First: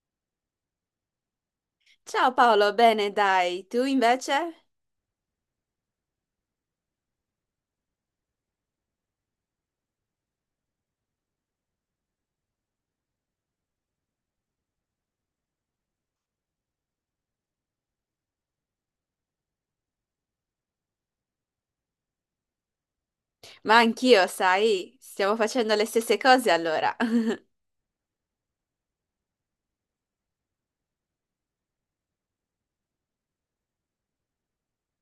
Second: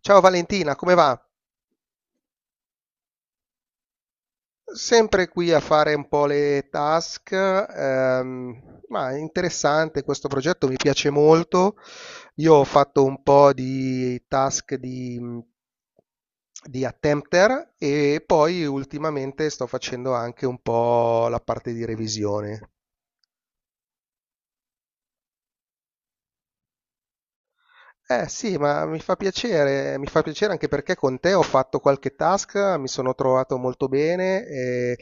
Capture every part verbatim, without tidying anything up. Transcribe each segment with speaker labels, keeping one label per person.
Speaker 1: Ciao Valentina, come va?
Speaker 2: Ciao Paolo, bene, dai, tu invece?
Speaker 1: Sempre qui a fare un po' le task, ehm, ma è interessante questo progetto, mi piace molto. Io ho fatto un po' di task di, di attempter e poi ultimamente sto facendo anche un po' la parte di revisione.
Speaker 2: Ma anch'io, sai, stiamo facendo le stesse cose allora.
Speaker 1: Eh sì, ma mi fa piacere, mi fa piacere anche perché con te ho fatto qualche task, mi sono trovato molto bene e,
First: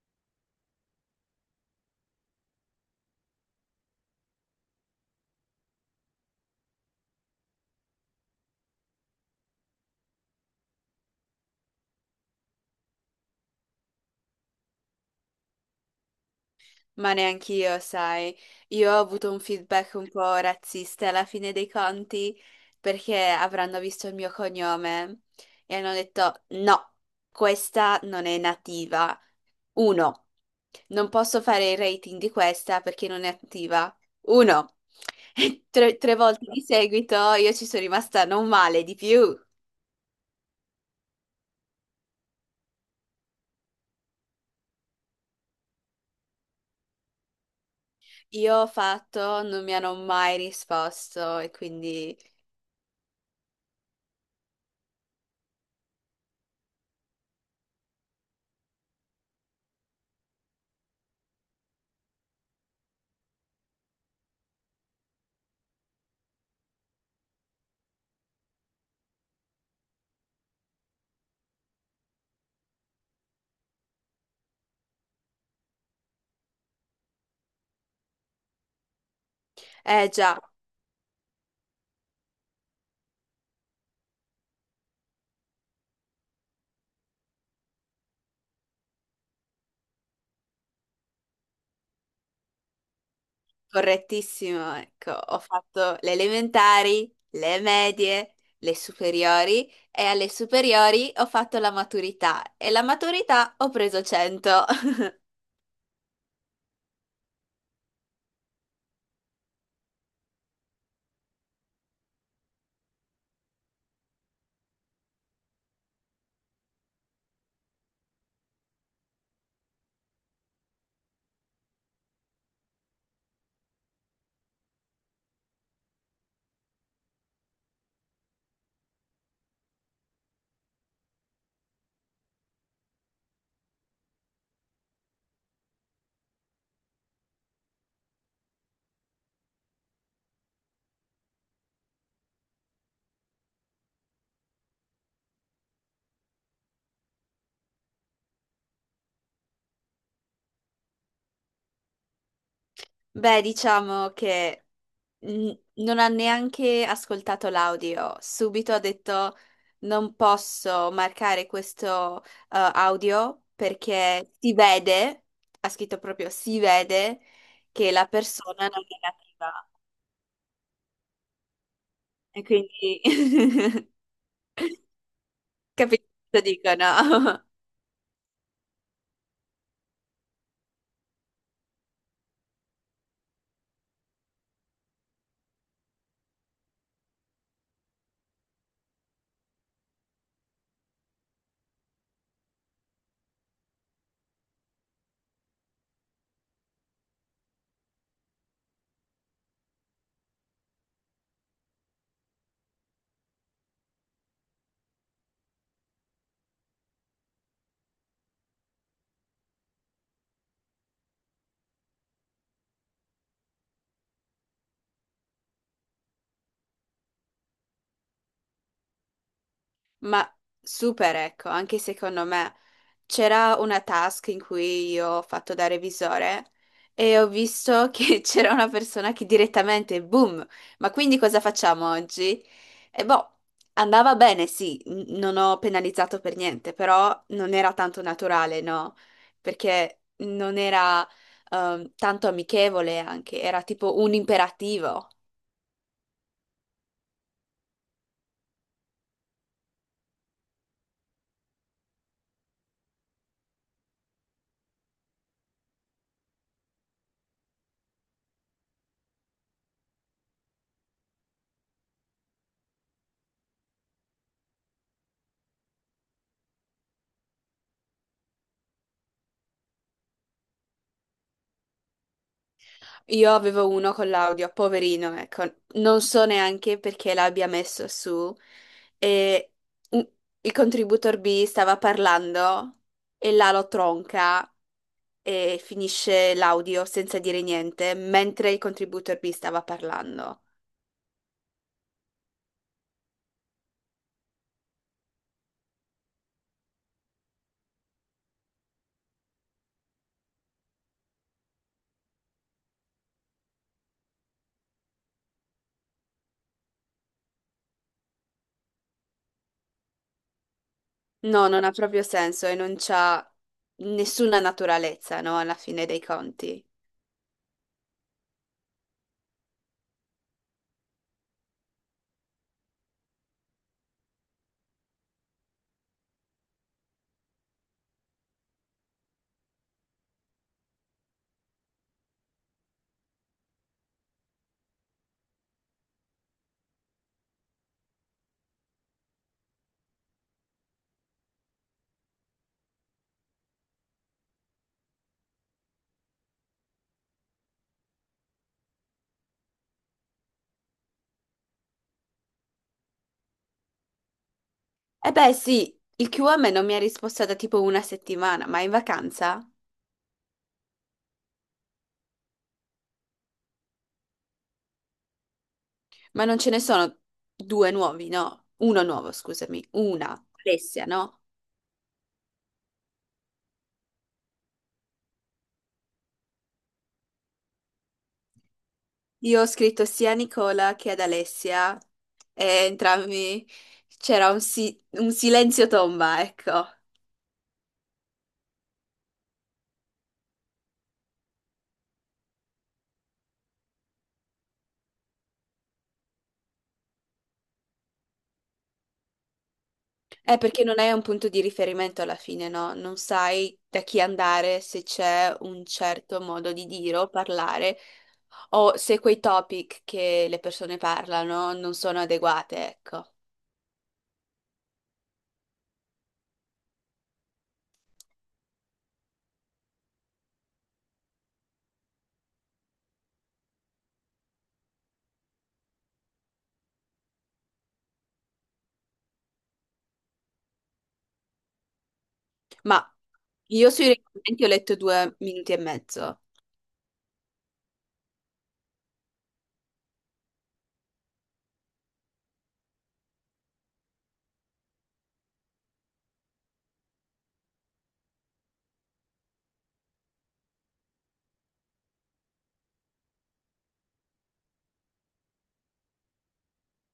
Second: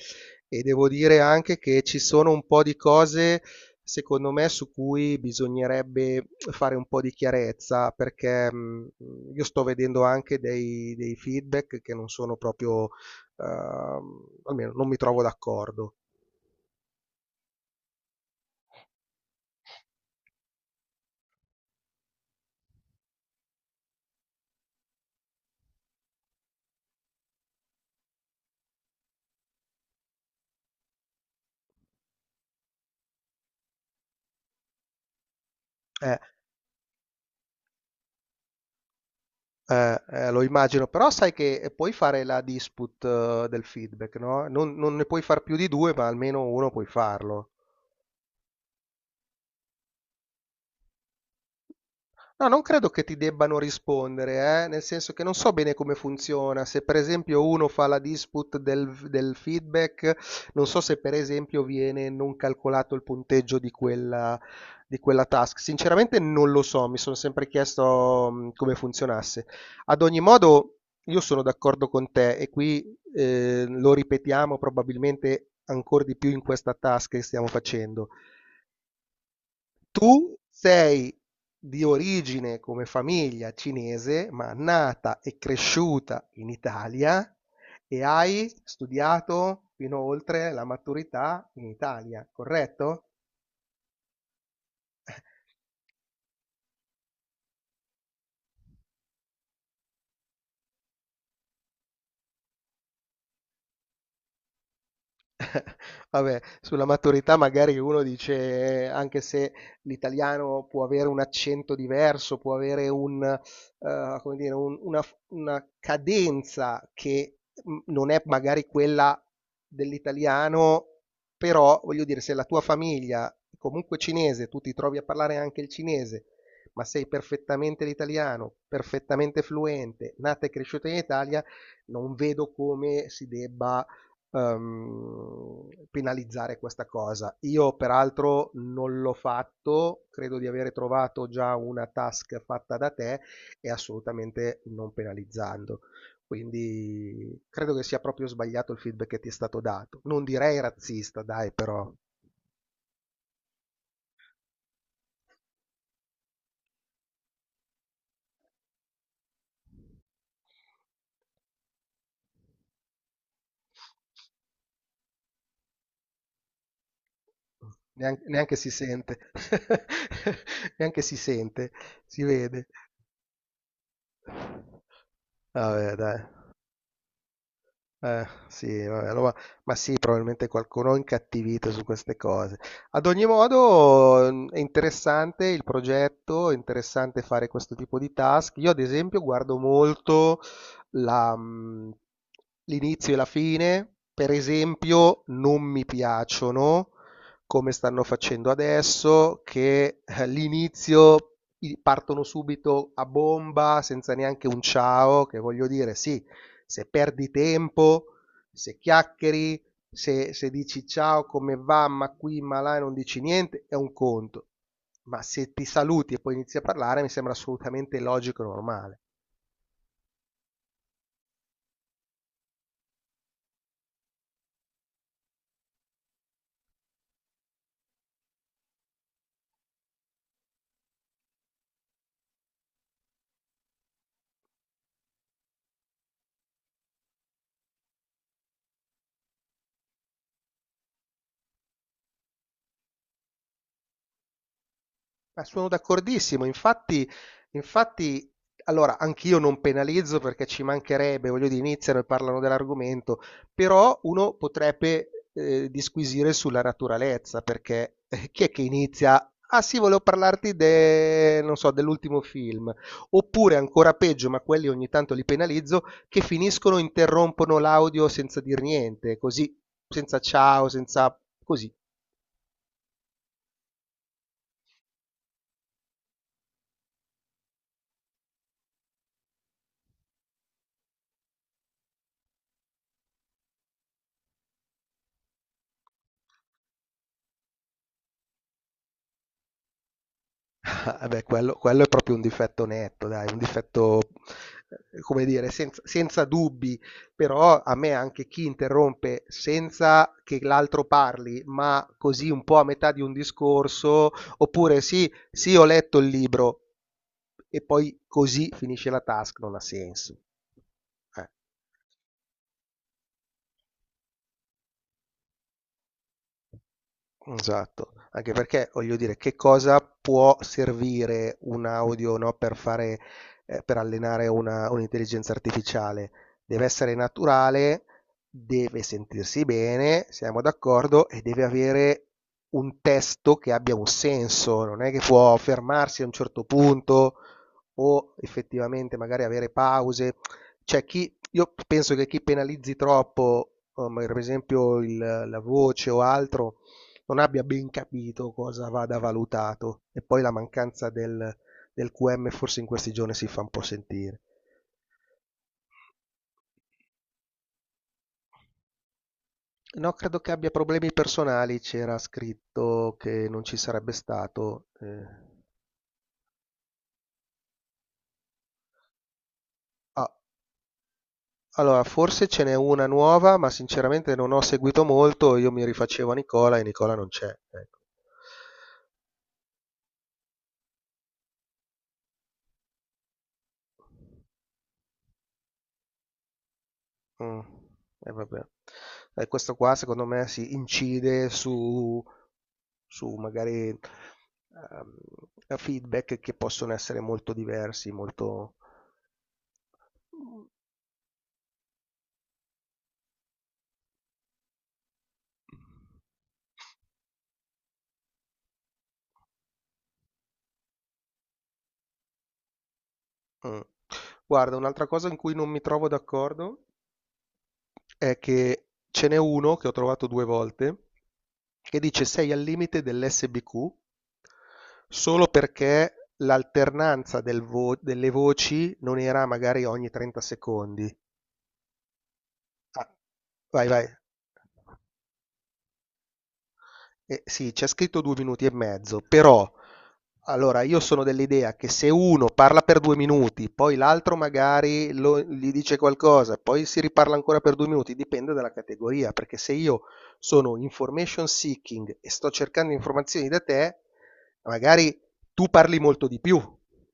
Speaker 1: e devo dire anche che ci sono un po' di cose, secondo me, su cui bisognerebbe fare un po' di chiarezza, perché mh, io sto vedendo anche dei, dei feedback che non sono proprio, ehm, almeno non mi trovo d'accordo.
Speaker 2: Ma neanch'io, sai, io ho avuto un feedback un po' razzista alla fine dei conti, perché avranno visto il mio cognome e hanno detto no, questa non è nativa. Uno, non posso fare il rating di questa perché non è attiva. Uno, e tre, tre
Speaker 1: Eh,
Speaker 2: volte di seguito io ci sono rimasta non male di più.
Speaker 1: Eh, eh, lo immagino, però sai che eh, puoi fare la dispute eh, del feedback, no? Non, non ne puoi far più di due, ma almeno uno puoi farlo.
Speaker 2: Io ho fatto, non mi hanno mai risposto e quindi,
Speaker 1: No, non credo che ti debbano rispondere, eh, nel senso che non so bene come funziona. Se per esempio uno fa la dispute del, del feedback, non so se per esempio viene non calcolato il punteggio di quella, di quella task. Sinceramente non lo so, mi sono sempre chiesto mh, come funzionasse. Ad ogni modo, io sono d'accordo con te e qui eh, lo ripetiamo probabilmente ancora di più in questa task che stiamo facendo.
Speaker 2: eh
Speaker 1: Tu
Speaker 2: già,
Speaker 1: sei di origine come famiglia cinese, ma nata e cresciuta in Italia e hai studiato fino oltre la maturità in Italia, corretto?
Speaker 2: correttissimo, ecco, ho fatto le elementari, le medie, le superiori e alle superiori ho fatto la maturità e la maturità ho preso cento.
Speaker 1: Vabbè, sulla maturità magari uno dice, eh, anche se l'italiano può avere un accento diverso, può avere un, eh, come dire, un- una, una cadenza che mm, non è magari quella dell'italiano, però voglio dire, se la tua famiglia è comunque cinese, tu ti trovi a parlare anche il cinese, ma sei perfettamente l'italiano, perfettamente fluente, nata e cresciuta in Italia, non vedo come si debba ehm, penalizzare questa cosa. Io peraltro non l'ho fatto, credo di aver trovato già una task fatta da te e assolutamente non penalizzando. Quindi credo che sia proprio sbagliato il feedback che ti è stato dato. Non direi razzista, dai, però
Speaker 2: Beh, diciamo che mm, non ha neanche ascoltato l'audio. Subito ha detto non posso marcare questo eh, audio perché si vede, ha scritto proprio si vede che la
Speaker 1: neanche, neanche
Speaker 2: persona
Speaker 1: si
Speaker 2: non è
Speaker 1: sente,
Speaker 2: nativa.
Speaker 1: neanche si sente, si
Speaker 2: E
Speaker 1: vede.
Speaker 2: quindi
Speaker 1: Vabbè,
Speaker 2: capisco
Speaker 1: dai.
Speaker 2: cosa dicono.
Speaker 1: Eh, sì, vabbè, allora- ma sì, probabilmente qualcuno è incattivito su queste cose. Ad ogni modo, mh, è interessante il progetto, è interessante fare questo tipo di task. Io, ad esempio, guardo molto la, mh, l'inizio e la fine, per esempio, non mi piacciono come stanno facendo adesso, che eh, l'inizio i- partono subito a bomba senza neanche un ciao, che voglio dire, sì, se perdi tempo, se chiacchieri, se, se dici ciao, come va, ma qui, ma là, e non dici niente, è un conto. Ma se ti saluti e poi inizi a parlare, mi sembra assolutamente logico e normale.
Speaker 2: Ma super, ecco, anche secondo me. C'era una task in cui io ho fatto da revisore e ho visto che c'era una persona che direttamente, boom, ma quindi cosa facciamo oggi? E boh, andava bene, sì, n- non ho penalizzato per niente, però non era tanto naturale, no? Perché non era ehm, tanto amichevole anche, era tipo un imperativo.
Speaker 1: Ma sono d'accordissimo, infatti, infatti, allora, anch'io non penalizzo perché ci mancherebbe, voglio dire, iniziano e parlano dell'argomento, però uno potrebbe eh, disquisire sulla naturalezza, perché eh, chi è che inizia? Ah sì, volevo parlarti de- non so, dell'ultimo film, oppure ancora peggio, ma quelli ogni tanto li penalizzo, che finiscono, interrompono l'audio senza dir niente, così, senza ciao, senza così.
Speaker 2: Io avevo uno con l'audio, poverino, ecco, non so neanche perché l'abbia messo su. E un- il contributor B stava parlando e là lo tronca e finisce l'audio senza dire niente, mentre il contributor B stava parlando.
Speaker 1: Eh beh, quello, quello è proprio un difetto netto, dai, un difetto, eh, come dire, senza, senza dubbi, però a me anche chi interrompe senza che l'altro parli, ma così un po' a metà di un discorso, oppure sì, sì, ho letto il libro e poi così finisce la task, non ha senso. Eh.
Speaker 2: No, non ha proprio senso e non c'ha nessuna naturalezza, no, alla fine dei conti.
Speaker 1: Esatto, anche perché voglio dire, che cosa può servire un audio, no, per fare, eh, per allenare una- un'intelligenza artificiale? Deve essere naturale, deve sentirsi bene, siamo d'accordo, e deve avere un testo che abbia un senso, non è che può fermarsi a un certo punto o effettivamente magari avere pause. Cioè, chi, io penso che chi penalizzi troppo, um, per esempio il- la voce o altro, non abbia ben capito cosa vada valutato. E poi la mancanza del, del Q M forse in questi giorni si fa un po' sentire.
Speaker 2: E beh, sì, il Q M non mi ha risposto da tipo una settimana, ma è in vacanza?
Speaker 1: No, credo che abbia problemi personali, c'era scritto che non ci sarebbe stato. eh.
Speaker 2: Ma non ce ne sono due nuovi, no? Uno nuovo, scusami.
Speaker 1: Ah,
Speaker 2: Una, Alessia, no?
Speaker 1: allora, forse ce n'è una nuova, ma sinceramente non ho seguito molto, io mi rifacevo a Nicola e Nicola non c'è. Ecco.
Speaker 2: Io ho scritto sia a Nicola che ad Alessia e entrambi c'era un, si- un silenzio tomba, ecco.
Speaker 1: Mh. E vabbè. E questo qua secondo me sì, incide su su magari, ehm, eh, feedback che possono essere molto diversi, molto.
Speaker 2: È perché non hai un punto di riferimento alla fine, no? Non sai da chi andare, se c'è un certo modo di dire o parlare, o se quei topic che le persone parlano non sono adeguate, ecco.
Speaker 1: Mh. Guarda, un'altra cosa in cui non mi trovo d'accordo è che ce n'è uno che ho trovato due volte che dice: "Sei al limite dell'S B Q solo perché l'alternanza del vo delle voci non era magari ogni trenta secondi".
Speaker 2: Ma
Speaker 1: Ah, vai,
Speaker 2: io
Speaker 1: vai.
Speaker 2: sui regolamenti ho letto due minuti e mezzo.
Speaker 1: Eh, sì, c'è scritto due minuti e mezzo, però allora io sono dell'idea che se uno parla per due minuti, poi l'altro magari lo- gli dice qualcosa, poi si riparla ancora per due minuti, dipende dalla categoria, perché se io sono information seeking e sto cercando informazioni da te, magari tu parli molto di più.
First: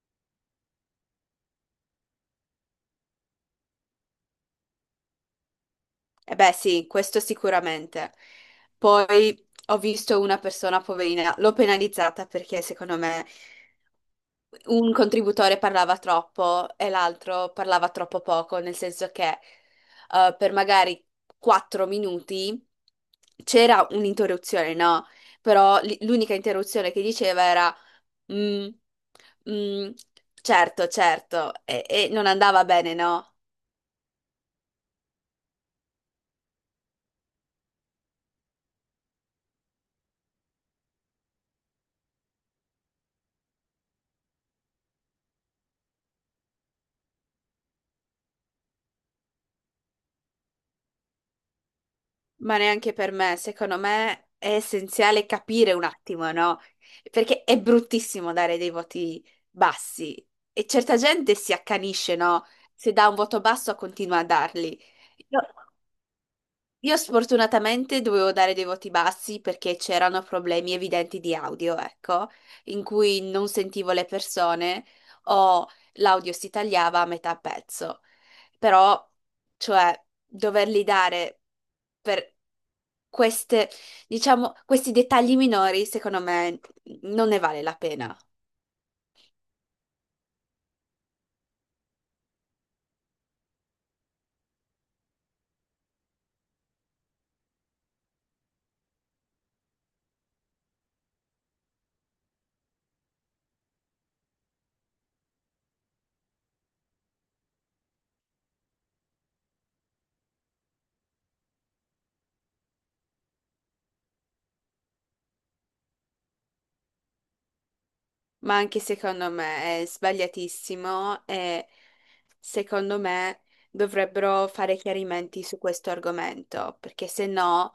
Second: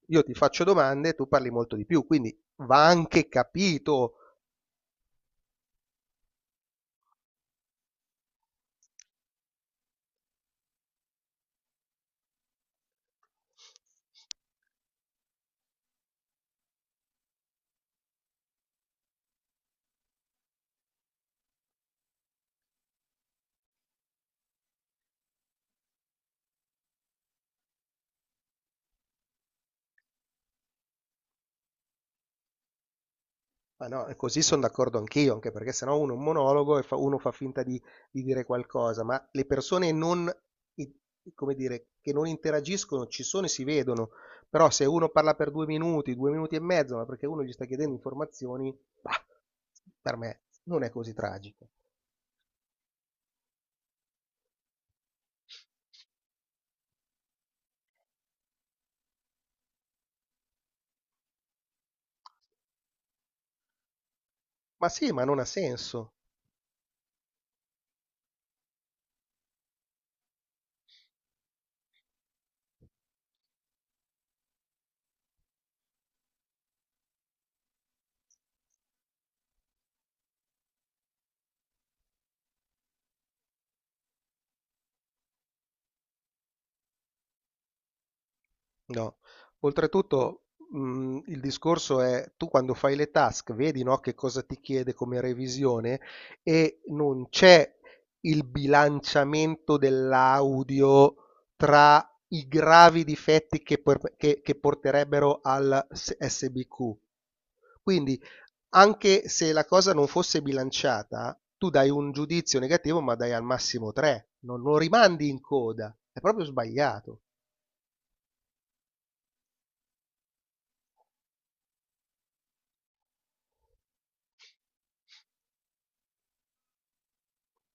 Speaker 1: Io ti faccio domande, tu parli molto di più, quindi va anche capito.
Speaker 2: Eh beh, sì, questo sicuramente. Poi ho visto una persona poverina, l'ho penalizzata perché secondo me un contributore parlava troppo e l'altro parlava troppo poco, nel senso che eh, per magari quattro minuti c'era un'interruzione, no? Però l- l'unica interruzione che diceva era "Mm, mm, certo, certo, e, e non andava bene, no?"
Speaker 1: Ma no, e così sono d'accordo anch'io, anche perché sennò uno è un monologo e fa- uno fa finta di, di dire qualcosa, ma le persone non, i- come dire, che non interagiscono ci sono e si vedono, però se uno parla per due minuti, due minuti e mezzo, ma perché uno gli sta chiedendo informazioni, bah, per me non è così tragico.
Speaker 2: Ma neanche per me, secondo me è essenziale capire un attimo, no? Perché è bruttissimo dare dei voti bassi e certa gente si accanisce, no? Se dà un voto basso continua a darli.
Speaker 1: Ma sì, ma non
Speaker 2: Io,
Speaker 1: ha senso.
Speaker 2: io sfortunatamente dovevo dare dei voti bassi perché c'erano problemi evidenti di audio, ecco, in cui non sentivo le persone o l'audio si tagliava a metà pezzo. Però, cioè, doverli dare per queste, diciamo, questi dettagli minori, secondo me, non ne vale la pena.
Speaker 1: No, oltretutto, mh, il discorso è tu quando fai le task, vedi, no, che cosa ti chiede come revisione e non c'è il bilanciamento dell'audio tra i gravi difetti che, por- che- che porterebbero al S- SBQ. Quindi, anche se la cosa non fosse bilanciata, tu dai un giudizio negativo, ma dai al massimo tre, non non rimandi in coda, è proprio sbagliato.
Speaker 2: Ma anche secondo me è sbagliatissimo e secondo me dovrebbero fare chiarimenti su questo argomento, perché se no,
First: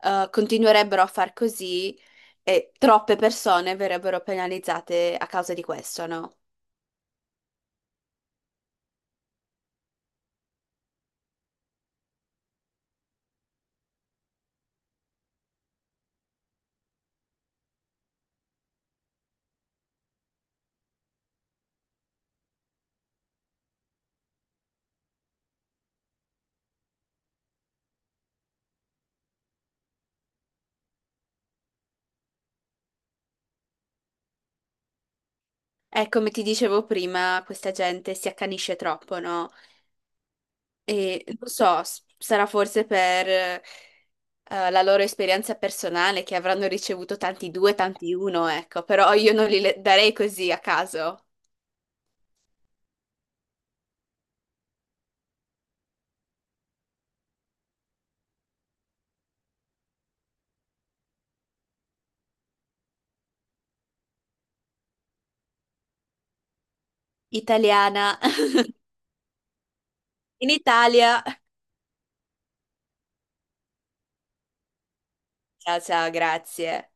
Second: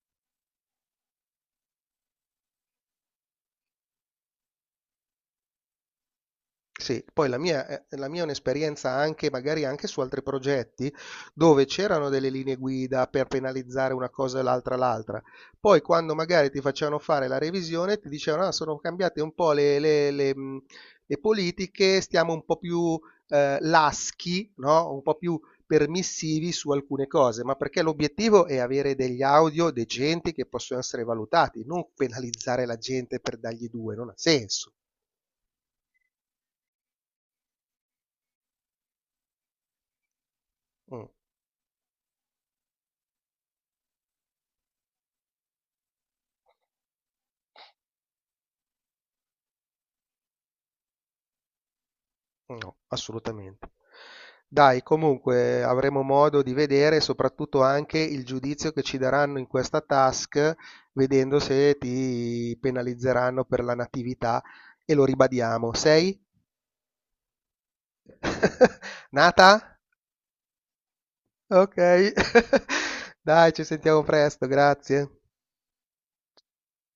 Speaker 2: eh, continuerebbero a far così e troppe persone verrebbero penalizzate a causa di questo, no?
Speaker 1: Sì, poi la mia è la mia è un'esperienza anche magari anche su altri progetti, dove c'erano delle linee guida per penalizzare una cosa e l'altra l'altra. Poi quando magari ti facevano fare la revisione ti dicevano: "Ah, sono cambiate un po' le le le mhmm, le politiche, stiamo un po' più, ehm, laschi, no, un po' più permissivi su alcune cose", ma perché l'obiettivo è avere degli audio decenti che possono essere valutati, non penalizzare la gente per dargli due, non ha senso.
Speaker 2: E come ti dicevo prima, questa gente si accanisce troppo, no?
Speaker 1: Mh.
Speaker 2: E non so, s- sarà forse per eh, la loro esperienza personale, che avranno ricevuto tanti due, tanti uno, ecco, però io non li le- darei così a caso.
Speaker 1: No, assolutamente. Dai, comunque avremo modo di vedere soprattutto anche il giudizio che ci daranno in questa task, vedendo se ti penalizzeranno per la natività e lo ribadiamo. Sei?
Speaker 2: Italiana,
Speaker 1: Nata?
Speaker 2: in Italia.
Speaker 1: Ok. Dai, ci sentiamo presto, grazie.
Speaker 2: Ciao, ciao, grazie.